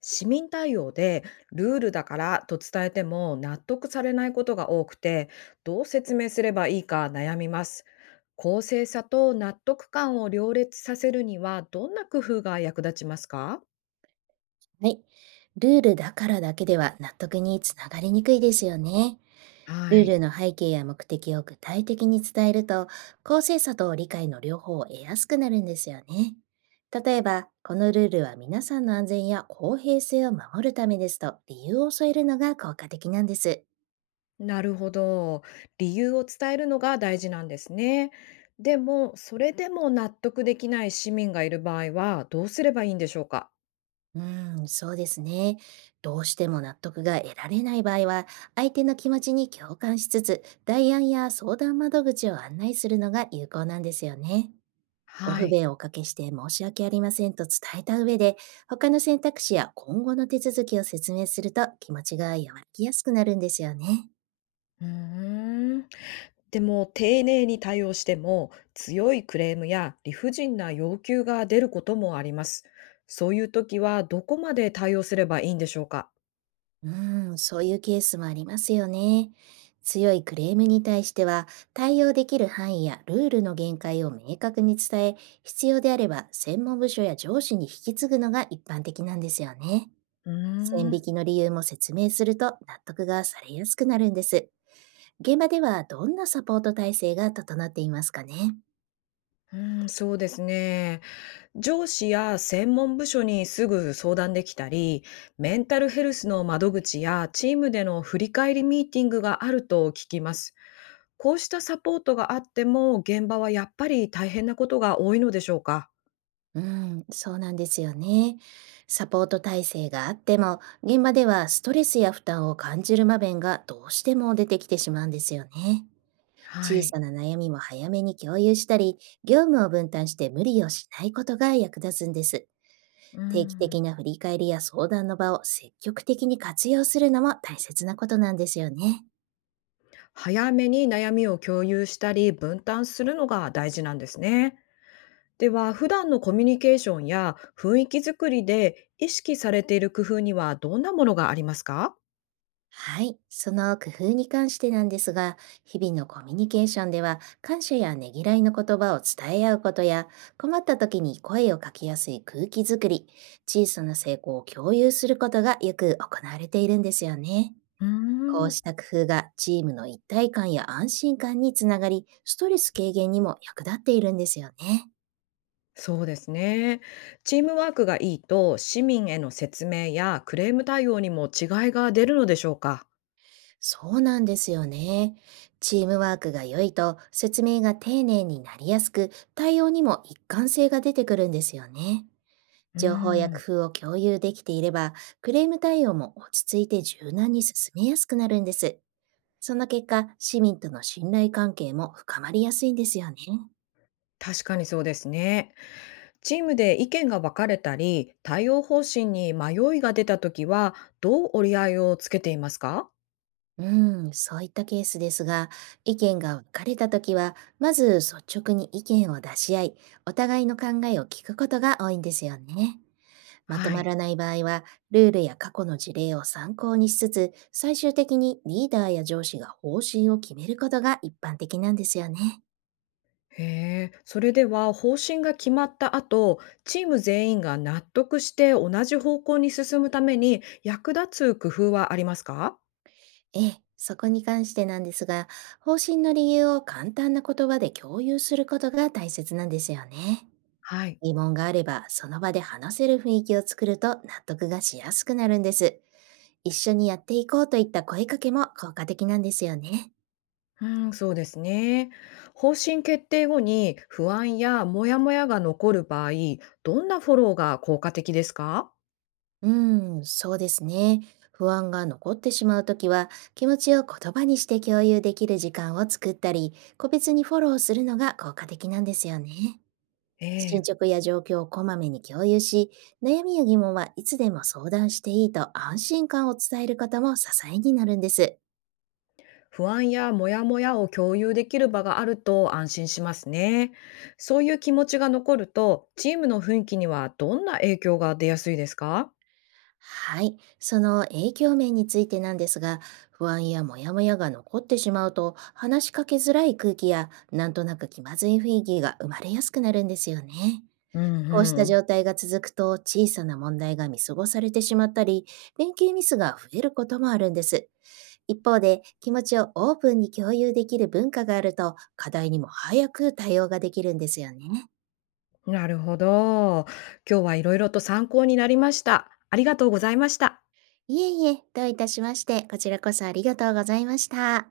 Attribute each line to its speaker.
Speaker 1: 市民対応でルールだからと伝えても納得されないことが多くて、どう説明すればいいか悩みます。公正さと納得感を両立させるにはどんな工夫が役立ちますか？
Speaker 2: はい。ルールだからだけでは納得につながりにくいですよね。
Speaker 1: は
Speaker 2: ルー
Speaker 1: い。
Speaker 2: ルの背景や目的を具体的に伝えると、公正さと理解の両方を得やすくなるんですよね。例えば、このルールは皆さんの安全や公平性を守るためですと理由を添えるのが効果的なんです。
Speaker 1: なるほど、理由を伝えるのが大事なんですね。でも、それでも納得できない市民がいる場合はどうすればいいんでしょうか？
Speaker 2: うーん、そうですね。どうしても納得が得られない場合は、相手の気持ちに共感しつつ、代案や相談窓口を案内するのが有効なんですよね。ご
Speaker 1: は
Speaker 2: 不
Speaker 1: い。
Speaker 2: 便をおかけして申し訳ありませんと伝えた上で、他の選択肢や今後の手続きを説明すると気持ちが和らぎやすくなるんですよね。
Speaker 1: うーんでも、丁寧に対応しても、強いクレームや理不尽な要求が出ることもあります。そういう時は、どこまで対応すればいいんでしょうか？
Speaker 2: うん、そういうケースもありますよね。強いクレームに対しては、対応できる範囲やルールの限界を明確に伝え、必要であれば専門部署や上司に引き継ぐのが一般的なんですよね。
Speaker 1: うー
Speaker 2: 線引
Speaker 1: ん、う
Speaker 2: きの理由も説明すると納得がされやすくなるんです。現場ではどんなサポート体制が整っていますかね？
Speaker 1: ん、そうですね。上司や専門部署にすぐ相談できたり、メンタルヘルスの窓口やチームでの振り返りミーティングがあると聞きます。こうしたサポートがあっても、現場はやっぱり大変なことが多いのでしょうか？
Speaker 2: うん、そうなんですよね。サポート体制があっても、現場ではストレスや負担を感じる場面がどうしても出てきてしまうんですよね。
Speaker 1: は
Speaker 2: 小
Speaker 1: い。
Speaker 2: さな悩みも早めに共有したり、業務を分担して無理をしないことが役立つんです。
Speaker 1: う
Speaker 2: 定期
Speaker 1: ん。
Speaker 2: 的な振り返りや相談の場を積極的に活用するのも大切なことなんですよね。
Speaker 1: 早めに悩みを共有したり分担するのが大事なんですね。では、普段のコミュニケーションや雰囲気づくりで意識されている工夫にはどんなものがありますか？
Speaker 2: はい、その工夫に関してなんですが、日々のコミュニケーションでは、感謝やねぎらいの言葉を伝え合うことや、困った時に声をかけやすい空気づくり、小さな成功を共有することがよく行われているんですよね。
Speaker 1: うー
Speaker 2: こう
Speaker 1: ん、
Speaker 2: した工夫がチームの一体感や安心感につながり、ストレス軽減にも役立っているんですよね。
Speaker 1: そうですね。チームワークがいいと市民への説明やクレーム対応にも違いが出るのでしょうか？
Speaker 2: そうなんですよね。チームワークが良いと説明が丁寧になりやすく、対応にも一貫性が出てくるんですよね。
Speaker 1: うー
Speaker 2: 情報や
Speaker 1: ん、
Speaker 2: 工夫を共有できていれば、クレーム対応も落ち着いて柔軟に進めやすくなるんです。その結果、市民との信頼関係も深まりやすいんですよね。
Speaker 1: 確かにそうですね。チームで意見が分かれたり、対応方針に迷いが出たときは、どう折り合いをつけていますか？
Speaker 2: うん、そういったケースですが、意見が分かれたときは、まず率直に意見を出し合い、お互いの考えを聞くことが多いんですよね。まと
Speaker 1: は
Speaker 2: ま
Speaker 1: い。
Speaker 2: らない場合は、ルールや過去の事例を参考にしつつ、最終的にリーダーや上司が方針を決めることが一般的なんですよね。
Speaker 1: へえ、それでは方針が決まった後、チーム全員が納得して同じ方向に進むために役立つ工夫はありますか？
Speaker 2: ええ、そこに関してなんですが、方針の理由を簡単な言葉で共有することが大切なんですよね。
Speaker 1: はい。
Speaker 2: 疑問があれば、その場で話せる雰囲気を作ると納得がしやすくなるんです。一緒にやっていこうといった声かけも効果的なんですよね。
Speaker 1: うん、そうですね。方針決定後に不安やモヤモヤが残る場合、どんなフォローが効果的ですか？
Speaker 2: うん、そうですね。不安が残ってしまうときは、気持ちを言葉にして共有できる時間を作ったり、個別にフォローするのが効果的なんですよね。
Speaker 1: え
Speaker 2: 進
Speaker 1: え、
Speaker 2: 捗や状況をこまめに共有し、悩みや疑問はいつでも相談していいと安心感を伝えることも支えになるんです。
Speaker 1: 不安やモヤモヤを共有できる場があると安心しますね。そういう気持ちが残ると、チームの雰囲気にはどんな影響が出やすいですか？
Speaker 2: はい。その影響面についてなんですが、不安やモヤモヤが残ってしまうと、話しかけづらい空気や、なんとなく気まずい雰囲気が生まれやすくなるんですよね。
Speaker 1: うん
Speaker 2: こうし
Speaker 1: う
Speaker 2: た
Speaker 1: ん。
Speaker 2: 状態が続くと小さな問題が見過ごされてしまったり、連携ミスが増えることもあるんです。一方で気持ちをオープンに共有できる文化があると課題にも早く対応ができるんですよね。
Speaker 1: なるほど。今日はいろいろと参考になりました。ありがとうございました。
Speaker 2: いえいえ、どういたしまして、こちらこそありがとうございました。